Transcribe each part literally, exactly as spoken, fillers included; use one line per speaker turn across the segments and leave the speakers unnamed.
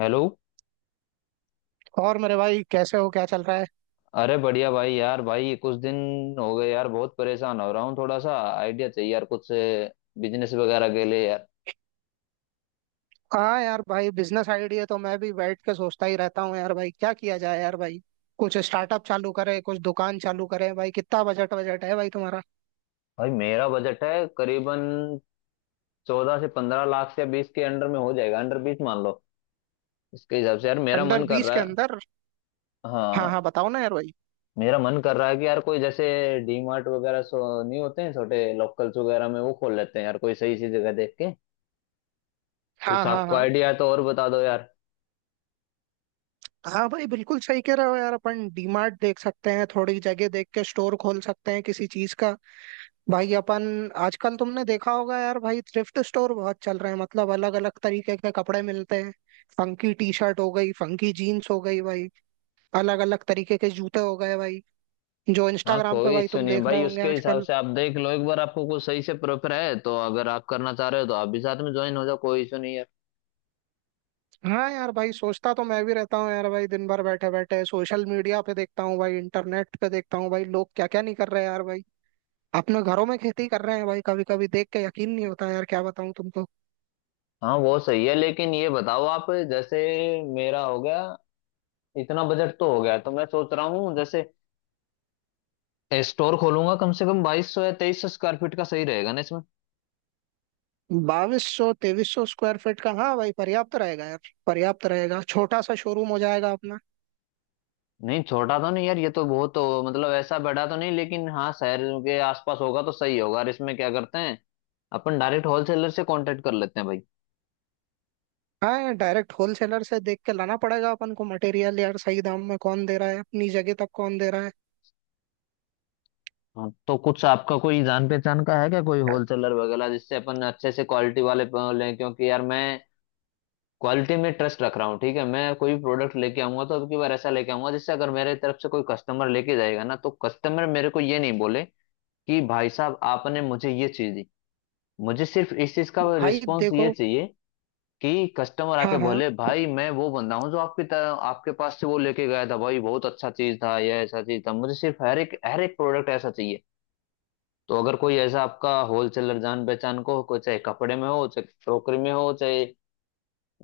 Hello.
और मेरे भाई कैसे हो? क्या चल रहा है?
अरे बढ़िया भाई। यार भाई ये कुछ दिन हो गए यार, बहुत परेशान हो रहा हूँ। थोड़ा सा आइडिया चाहिए यार, कुछ बिजनेस वगैरह के लिए यार।
हाँ यार भाई, बिजनेस आइडिया तो मैं भी बैठ के सोचता ही रहता हूँ यार भाई, क्या किया जाए यार भाई। कुछ स्टार्टअप चालू करें, कुछ दुकान चालू करें। भाई कितना बजट बजट है भाई तुम्हारा?
भाई मेरा बजट है करीबन चौदह से पंद्रह लाख से बीस के अंडर में हो जाएगा। अंडर बीस मान लो। इसके हिसाब से यार मेरा
अंडर
मन कर
बीस
रहा
के
है।
अंदर? हाँ
हाँ।
हाँ, बताओ ना यार भाई।
मेरा मन कर रहा है कि यार कोई जैसे डी मार्ट वगैरह सो नहीं होते हैं छोटे लोकल्स वगैरह में, वो खोल लेते हैं यार कोई सही सी जगह देख के।
हाँ
कुछ
हाँ
आपको
हाँ।
आइडिया है तो और बता दो यार।
हाँ भाई, बिल्कुल सही कह रहे हो यार। अपन डीमार्ट देख सकते हैं, थोड़ी जगह देख के स्टोर खोल सकते हैं किसी चीज का। भाई अपन, आजकल तुमने देखा होगा यार भाई, थ्रिफ्ट स्टोर बहुत चल रहे हैं। मतलब अलग अलग तरीके के कपड़े मिलते हैं, फंकी टी शर्ट हो गई, फंकी जीन्स हो गई भाई, अलग अलग तरीके के जूते हो गए भाई, जो
हाँ,
इंस्टाग्राम पे
कोई
भाई
इश्यू
तुम
नहीं
देख रहे
भाई।
होंगे
उसके हिसाब
आजकल।
से आप देख लो एक बार। आपको कुछ सही से प्रेफर है तो अगर आप करना चाह रहे हो तो आप भी साथ में ज्वाइन हो जाओ, कोई इश्यू नहीं है।
हाँ यार भाई, सोचता तो मैं भी रहता हूँ यार भाई। दिन भर बैठे बैठे सोशल मीडिया पे देखता हूँ भाई, इंटरनेट पे देखता हूँ भाई। लोग क्या क्या नहीं कर रहे हैं यार भाई, अपने घरों में खेती कर रहे हैं भाई। कभी कभी देख के यकीन नहीं होता यार, क्या बताऊँ तुमको।
हाँ वो सही है, लेकिन ये बताओ आप, जैसे मेरा हो गया, इतना बजट तो हो गया तो मैं सोच रहा हूँ जैसे स्टोर खोलूंगा कम से कम बाईस सौ या तेईस सौ स्क्वायर फीट का, सही रहेगा ना इसमें।
बाईस सौ तेईस सौ स्क्वायर फीट का? हाँ भाई, पर्याप्त रहेगा यार। पर्याप्त रहेगा, छोटा सा शोरूम हो जाएगा अपना।
नहीं, छोटा तो नहीं यार। ये तो बहुत तो, मतलब ऐसा बड़ा तो नहीं, लेकिन हाँ शहर के आसपास होगा तो सही होगा। और इसमें क्या करते हैं, अपन डायरेक्ट होलसेलर से कांटेक्ट कर लेते हैं भाई।
हाँ यार, डायरेक्ट होलसेलर से देख के लाना पड़ेगा अपन को मटेरियल यार। सही दाम में कौन दे रहा है, अपनी जगह तक कौन दे रहा है।
हाँ, तो कुछ आपका कोई जान पहचान का है क्या, कोई होलसेलर वगैरह, जिससे अपन अच्छे से क्वालिटी वाले प- लें, क्योंकि यार मैं क्वालिटी में ट्रस्ट रख रहा हूँ। ठीक है, मैं कोई भी प्रोडक्ट लेके आऊंगा तो अब की बार ऐसा लेके आऊंगा, जिससे अगर मेरे तरफ से कोई कस्टमर लेके जाएगा ना तो कस्टमर मेरे को ये नहीं बोले कि भाई साहब आपने मुझे ये चीज दी। मुझे सिर्फ इस चीज का
भाई
रिस्पॉन्स ये
देखो,
चाहिए कि कस्टमर आके
हाँ हाँ,
बोले भाई मैं वो बंदा हूँ जो आपकी तरह आपके पास से वो लेके गया था। भाई बहुत अच्छा चीज था, यह ऐसा चीज था। मुझे सिर्फ हर एक हर एक प्रोडक्ट ऐसा चाहिए। तो अगर कोई ऐसा आपका होलसेलर जान पहचान को हो, कोई चाहे कपड़े में हो, चाहे क्रोकरी में हो, चाहे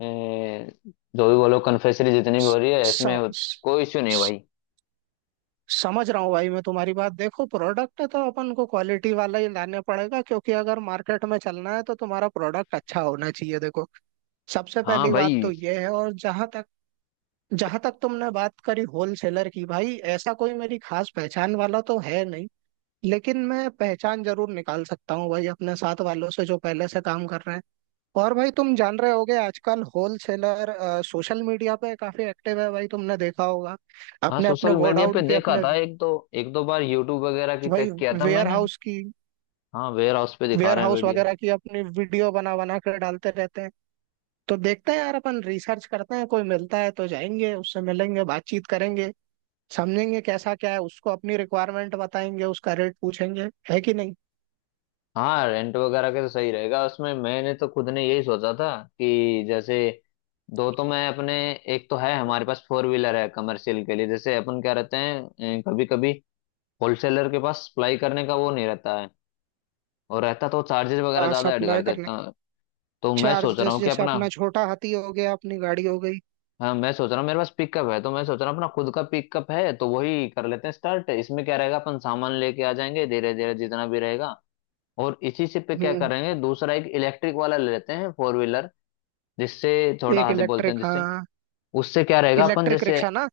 ए, जो भी बोलो, कन्फेक्शनरी, जितनी भी हो
स,
रही है
स,
इसमें,
स,
कोई इश्यू नहीं
स-
भाई।
समझ रहा हूँ भाई मैं तुम्हारी बात। देखो, प्रोडक्ट तो अपन को क्वालिटी वाला ही लाने पड़ेगा, क्योंकि अगर मार्केट में चलना है तो तुम्हारा प्रोडक्ट अच्छा होना चाहिए। देखो, सबसे
हाँ
पहली बात तो
भाई।
ये है। और जहां तक जहां तक तुमने बात करी होलसेलर की, भाई ऐसा कोई मेरी खास पहचान वाला तो है नहीं, लेकिन मैं पहचान जरूर निकाल सकता हूँ भाई अपने साथ वालों से जो पहले से काम कर रहे हैं। और भाई तुम जान रहे होगे, आजकल होलसेलर सोशल मीडिया पे काफी एक्टिव है भाई। तुमने देखा होगा,
हाँ,
अपने अपने
सोशल मीडिया
गोडाउन
पे
की,
देखा
अपने,
था एक दो एक दो बार। यूट्यूब वगैरह की
भाई
चेक किया था
वेयर
मैंने।
हाउस की,
हाँ, वेयर हाउस पे दिखा
वेयर
रहे हैं
हाउस
वीडियो।
वगैरह की अपनी वीडियो बना बना कर डालते रहते हैं। तो देखते हैं यार, अपन रिसर्च करते हैं, कोई मिलता है तो जाएंगे, उससे मिलेंगे, बातचीत करेंगे, समझेंगे कैसा क्या है, उसको अपनी रिक्वायरमेंट बताएंगे, उसका रेट पूछेंगे, है कि नहीं।
हाँ, रेंट वगैरह के तो सही रहेगा उसमें। मैंने तो खुद ने यही सोचा था कि जैसे दो तो मैं अपने एक तो है, हमारे पास फोर व्हीलर है कमर्शियल के लिए। जैसे अपन क्या रहते हैं कभी कभी होलसेलर के पास सप्लाई करने का वो नहीं रहता है, और रहता तो चार्जेस वगैरह
हाँ,
ज्यादा ऐड कर
सप्लाई करने
देता
के
है। तो मैं सोच रहा
चार्जेस,
हूँ कि
जैसे
अपना,
अपना छोटा हाथी हो गया, अपनी गाड़ी हो गई।
हाँ मैं सोच रहा हूँ मेरे पास पिकअप है, तो मैं सोच रहा हूँ अपना खुद का पिकअप है तो वही कर लेते हैं स्टार्ट। इसमें क्या रहेगा, अपन सामान लेके आ जाएंगे धीरे धीरे जितना भी रहेगा। और इसी से पे क्या
हम्म,
करेंगे, दूसरा एक इलेक्ट्रिक वाला ले लेते हैं फोर व्हीलर, जिससे छोटा
एक
हाथी बोलते
इलेक्ट्रिक
हैं, जिससे
हाँ।
उससे क्या रहेगा अपन
इलेक्ट्रिक
जैसे।
रिक्शा ना?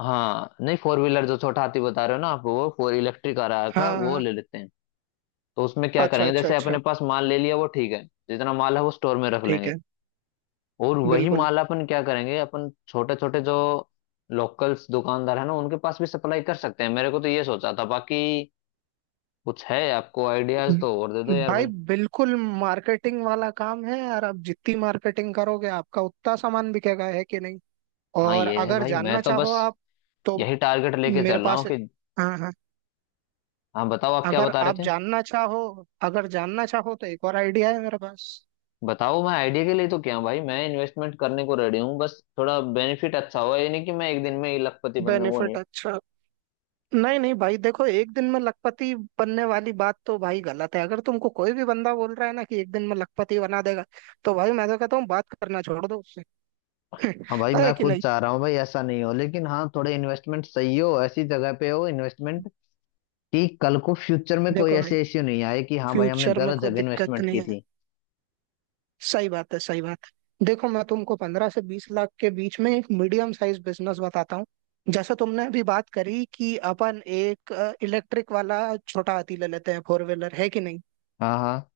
हाँ नहीं, फोर व्हीलर जो छोटा हाथी बता रहे हो ना आप, वो फोर इलेक्ट्रिक आ रहा था
हाँ
वो
हाँ।
ले लेते हैं। तो उसमें क्या
अच्छा
करेंगे,
अच्छा
जैसे
अच्छा।
अपने पास माल ले लिया वो ठीक है। जितना माल है वो स्टोर में रख
ठीक
लेंगे।
है।
और वही
बिल्कुल।
माल अपन क्या करेंगे, अपन छोटे छोटे जो लोकल्स दुकानदार है ना, उनके पास भी सप्लाई कर सकते हैं। मेरे को तो ये सोचा था, बाकी कुछ है आपको आइडियाज तो और दे दो यार
भाई
भाई।
बिल्कुल, मार्केटिंग वाला काम है यार। आप जितनी मार्केटिंग करोगे, आपका उतना सामान बिकेगा, है कि नहीं।
हाँ
और
ये है
अगर
भाई, मैं
जानना
तो
चाहो
बस
आप तो
यही टारगेट लेके
मेरे
चल रहा हूँ
पास,
कि,
हाँ हाँ,
हाँ बताओ आप क्या
अगर
बता रहे
आप
थे।
जानना चाहो, अगर जानना चाहो तो एक और आइडिया है मेरे पास।
बताओ। मैं आइडिया के लिए तो क्या, भाई मैं इन्वेस्टमेंट करने को रेडी हूँ, बस थोड़ा बेनिफिट अच्छा हो। ये नहीं कि मैं एक दिन में ही लखपति बन जाऊँ, वो
बेनिफिट
नहीं।
अच्छा, नहीं नहीं भाई, देखो, एक दिन में लखपति बनने वाली बात तो भाई गलत है। अगर तुमको कोई भी बंदा बोल रहा है ना कि एक दिन में लखपति बना देगा तो भाई मैं तो कहता हूँ बात करना छोड़ दो उससे।
हाँ भाई,
है
मैं
कि
खुद
नहीं।
चाह रहा हूँ भाई ऐसा नहीं हो, लेकिन हाँ थोड़े इन्वेस्टमेंट सही हो, ऐसी जगह पे हो इन्वेस्टमेंट कि कल को फ्यूचर में कोई
देखो भाई,
ऐसे इश्यू नहीं आए कि हाँ भाई हमने
फ्यूचर में
गलत
कोई
जगह
दिक्कत
इन्वेस्टमेंट
नहीं
की
है,
थी।
सही बात है, सही बात है। देखो, मैं तुमको पंद्रह से बीस लाख के बीच में एक मीडियम साइज बिजनेस बताता हूँ। जैसे तुमने अभी बात करी कि अपन एक इलेक्ट्रिक वाला छोटा हाथी ले लेते हैं फोर व्हीलर, है कि नहीं।
हाँ हाँ।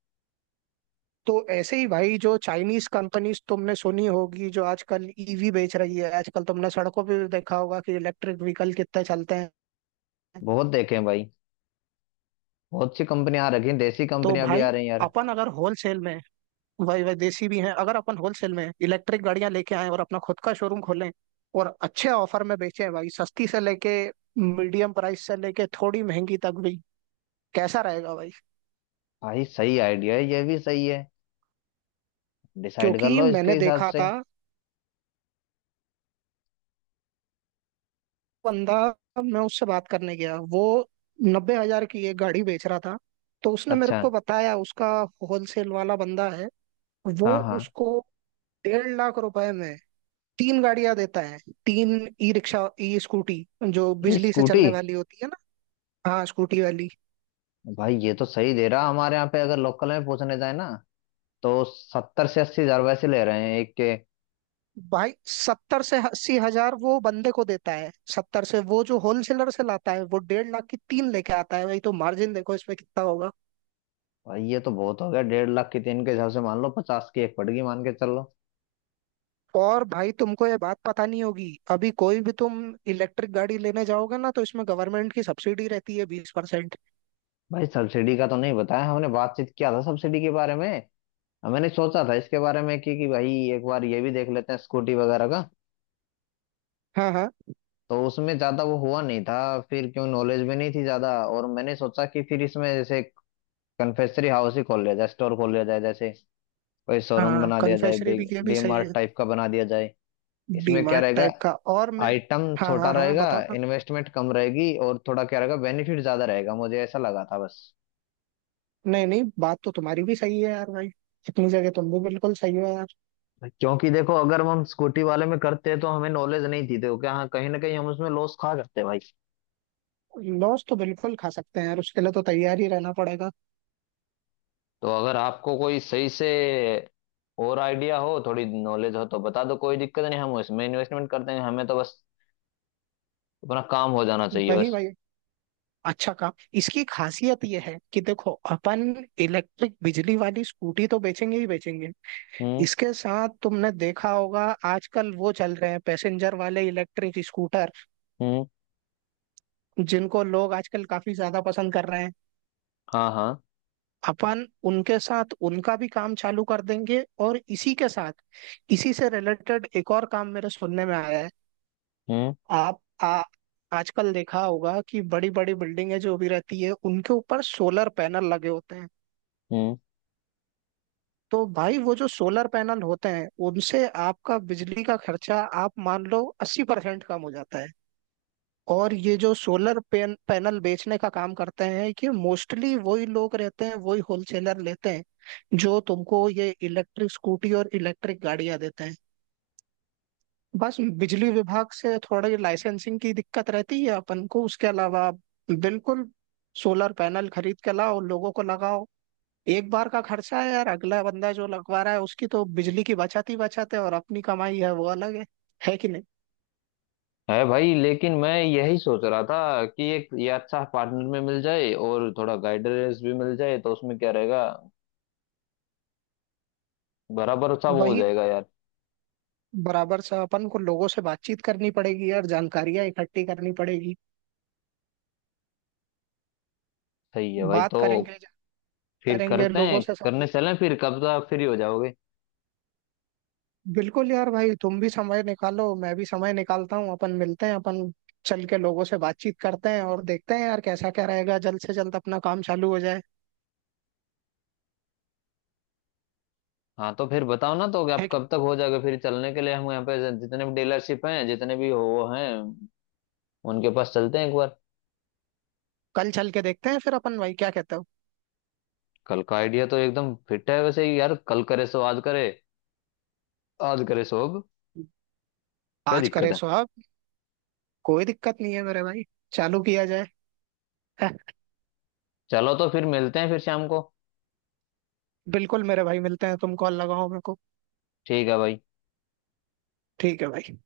तो ऐसे ही भाई, जो चाइनीज कंपनीज तुमने सुनी होगी जो आजकल ईवी बेच रही है, आजकल तुमने सड़कों पे भी देखा होगा कि इलेक्ट्रिक व्हीकल कितने चलते हैं।
बहुत देखे हैं भाई। बहुत सी कंपनियां आ रखी हैं, देसी
तो
कंपनियां भी
भाई
आ रही हैं यार।
अपन अगर होलसेल में, वही वही देसी भी हैं, अगर अपन होलसेल में इलेक्ट्रिक गाड़ियां लेके आए और अपना खुद का शोरूम खोलें और अच्छे ऑफर में बेचें भाई, सस्ती से लेके मीडियम प्राइस से लेके थोड़ी महंगी तक भी, कैसा रहेगा भाई?
भाई सही आइडिया है, ये भी सही है। डिसाइड कर
क्योंकि
लो
मैंने
इसके हिसाब
देखा
से।
था, बंदा, मैं उससे बात करने गया, वो नब्बे हजार की एक गाड़ी बेच रहा था। तो उसने मेरे
अच्छा।
को बताया, उसका होलसेल वाला बंदा है वो,
हाँ हाँ।
उसको डेढ़ लाख रुपए में तीन गाड़ियां देता है। तीन, ई रिक्शा, ई स्कूटी, जो
ये
बिजली से
स्कूटी।
चलने वाली होती है ना। हाँ, स्कूटी वाली।
भाई ये तो सही दे रहा। हमारे यहाँ पे अगर लोकल में पूछने जाए ना तो सत्तर से अस्सी हजार वैसे ले रहे हैं एक के।
भाई सत्तर से अस्सी हजार वो बंदे को देता है, सत्तर से। वो जो होलसेलर से लाता है, वो डेढ़ लाख की तीन लेके आता है भाई। तो मार्जिन देखो इसमें कितना होगा।
भाई ये तो बहुत हो गया। डेढ़ लाख की तीन के हिसाब से मान लो पचास की एक पड़गी, मान के चल लो।
और भाई तुमको ये बात पता नहीं होगी, अभी कोई भी तुम इलेक्ट्रिक गाड़ी लेने जाओगे ना तो इसमें गवर्नमेंट की सब्सिडी रहती है बीस परसेंट।
भाई सब्सिडी का तो नहीं बताया। हमने बातचीत किया था सब्सिडी के बारे में। मैंने सोचा था इसके बारे में कि कि भाई एक बार ये भी देख लेते हैं स्कूटी वगैरह का।
हाँ हाँ
तो उसमें ज्यादा वो हुआ नहीं था। फिर क्यों नॉलेज भी नहीं थी ज्यादा। और मैंने सोचा कि फिर इसमें जैसे कन्फेक्शनरी हाउस ही खोल लिया जाए, स्टोर खोल लिया जाए, जैसे कोई शोरूम
हाँ,
बना दिया जाए,
कन्फेक्शनरी
बिग
भी, ये भी
डी
सही
मार्ट
है।
टाइप का बना दिया जाए। इसमें क्या
डीमार्ट
रहेगा,
टाइप का, और मैं,
आइटम
हाँ
छोटा
हाँ हाँ,
रहेगा,
बताओ ना।
इन्वेस्टमेंट कम रहेगी, और थोड़ा क्या रहेगा बेनिफिट ज्यादा रहेगा, मुझे ऐसा लगा था बस।
नहीं नहीं, बात तो तुम्हारी भी सही है यार भाई, इतनी जगह तुम भी बिल्कुल सही हो यार।
क्योंकि देखो अगर हम स्कूटी वाले में करते हैं तो हमें नॉलेज नहीं थी, देखो क्या, हाँ, कहीं ना कहीं हम उसमें लॉस खा सकते हैं भाई।
लॉस तो बिल्कुल खा सकते हैं यार, उसके लिए तो तैयार ही रहना पड़ेगा।
तो अगर आपको कोई सही से और आइडिया हो, थोड़ी नॉलेज हो, तो बता दो, कोई दिक्कत नहीं हम उसमें इन्वेस्टमेंट कर देंगे। हमें तो बस अपना काम हो जाना चाहिए
वही
बस।
भाई, अच्छा काम, इसकी खासियत यह है कि देखो अपन इलेक्ट्रिक बिजली वाली स्कूटी तो बेचेंगे ही बेचेंगे।
हम्म।
इसके साथ तुमने देखा होगा आजकल वो चल रहे हैं पैसेंजर वाले इलेक्ट्रिक स्कूटर,
हम्म।
जिनको लोग आजकल काफी ज्यादा पसंद कर रहे हैं।
हाँ हाँ।
अपन उनके साथ उनका भी काम चालू कर देंगे, और इसी के साथ इसी से रिलेटेड एक और काम मेरे सुनने में आया है।
हम्म।
आप आ, आजकल देखा होगा कि बड़ी बड़ी बिल्डिंगें जो भी रहती है उनके ऊपर सोलर पैनल लगे होते हैं।
हम्म।
तो भाई वो जो सोलर पैनल होते हैं उनसे आपका बिजली का खर्चा, आप मान लो, अस्सी परसेंट कम हो जाता है। और ये जो सोलर पैन, पैनल बेचने का काम करते हैं, कि मोस्टली वही लोग रहते हैं, वही होलसेलर लेते हैं जो तुमको ये इलेक्ट्रिक स्कूटी और इलेक्ट्रिक गाड़ियां देते हैं। बस बिजली विभाग से थोड़ी लाइसेंसिंग की दिक्कत रहती है अपन को, उसके अलावा बिल्कुल, सोलर पैनल खरीद के लाओ, लोगों को लगाओ। एक बार का खर्चा है यार, अगला बंदा जो लगवा रहा है उसकी तो बिजली की बचत ही बचत है, और अपनी कमाई है वो अलग है है कि नहीं।
है भाई, लेकिन मैं यही सोच रहा था कि एक ये अच्छा पार्टनर में मिल जाए और थोड़ा गाइडेंस भी मिल जाए तो उसमें क्या रहेगा, बराबर सा वो हो
वही,
जाएगा यार।
बराबर से अपन को लोगों से बातचीत करनी पड़ेगी यार, जानकारियां इकट्ठी करनी पड़ेगी।
सही है भाई।
बात
तो
करेंगे,
फिर
करेंगे
करते
लोगों
हैं,
से,
करने
समझे?
चलें फिर कब तक फ्री हो जाओगे।
बिल्कुल यार भाई, तुम भी समय निकालो, मैं भी समय निकालता हूँ। अपन मिलते हैं, अपन चल के लोगों से बातचीत करते हैं, और देखते हैं यार कैसा क्या रहेगा, जल्द से जल्द अपना काम चालू हो जाए।
हाँ तो फिर बताओ ना तो कि
है
आप
कि
कब तक हो जाओगे फिर चलने के लिए। हम यहाँ पे जितने भी डीलरशिप हैं जितने भी वो हैं, उनके पास चलते हैं एक बार।
कल चल के देखते हैं फिर अपन भाई, क्या कहते हो?
कल का आइडिया तो एकदम फिट है, वैसे ही यार कल करे सो आज करे, आज करे सो अब, क्या
आज
दिक्कत
करे
है।
सो आप, कोई दिक्कत नहीं है मेरे भाई, चालू किया जाए। है,
चलो तो फिर मिलते हैं फिर शाम को।
बिल्कुल मेरे भाई, मिलते हैं। तुम कॉल लगाओ मेरे को।
ठीक है भाई।
ठीक है भाई।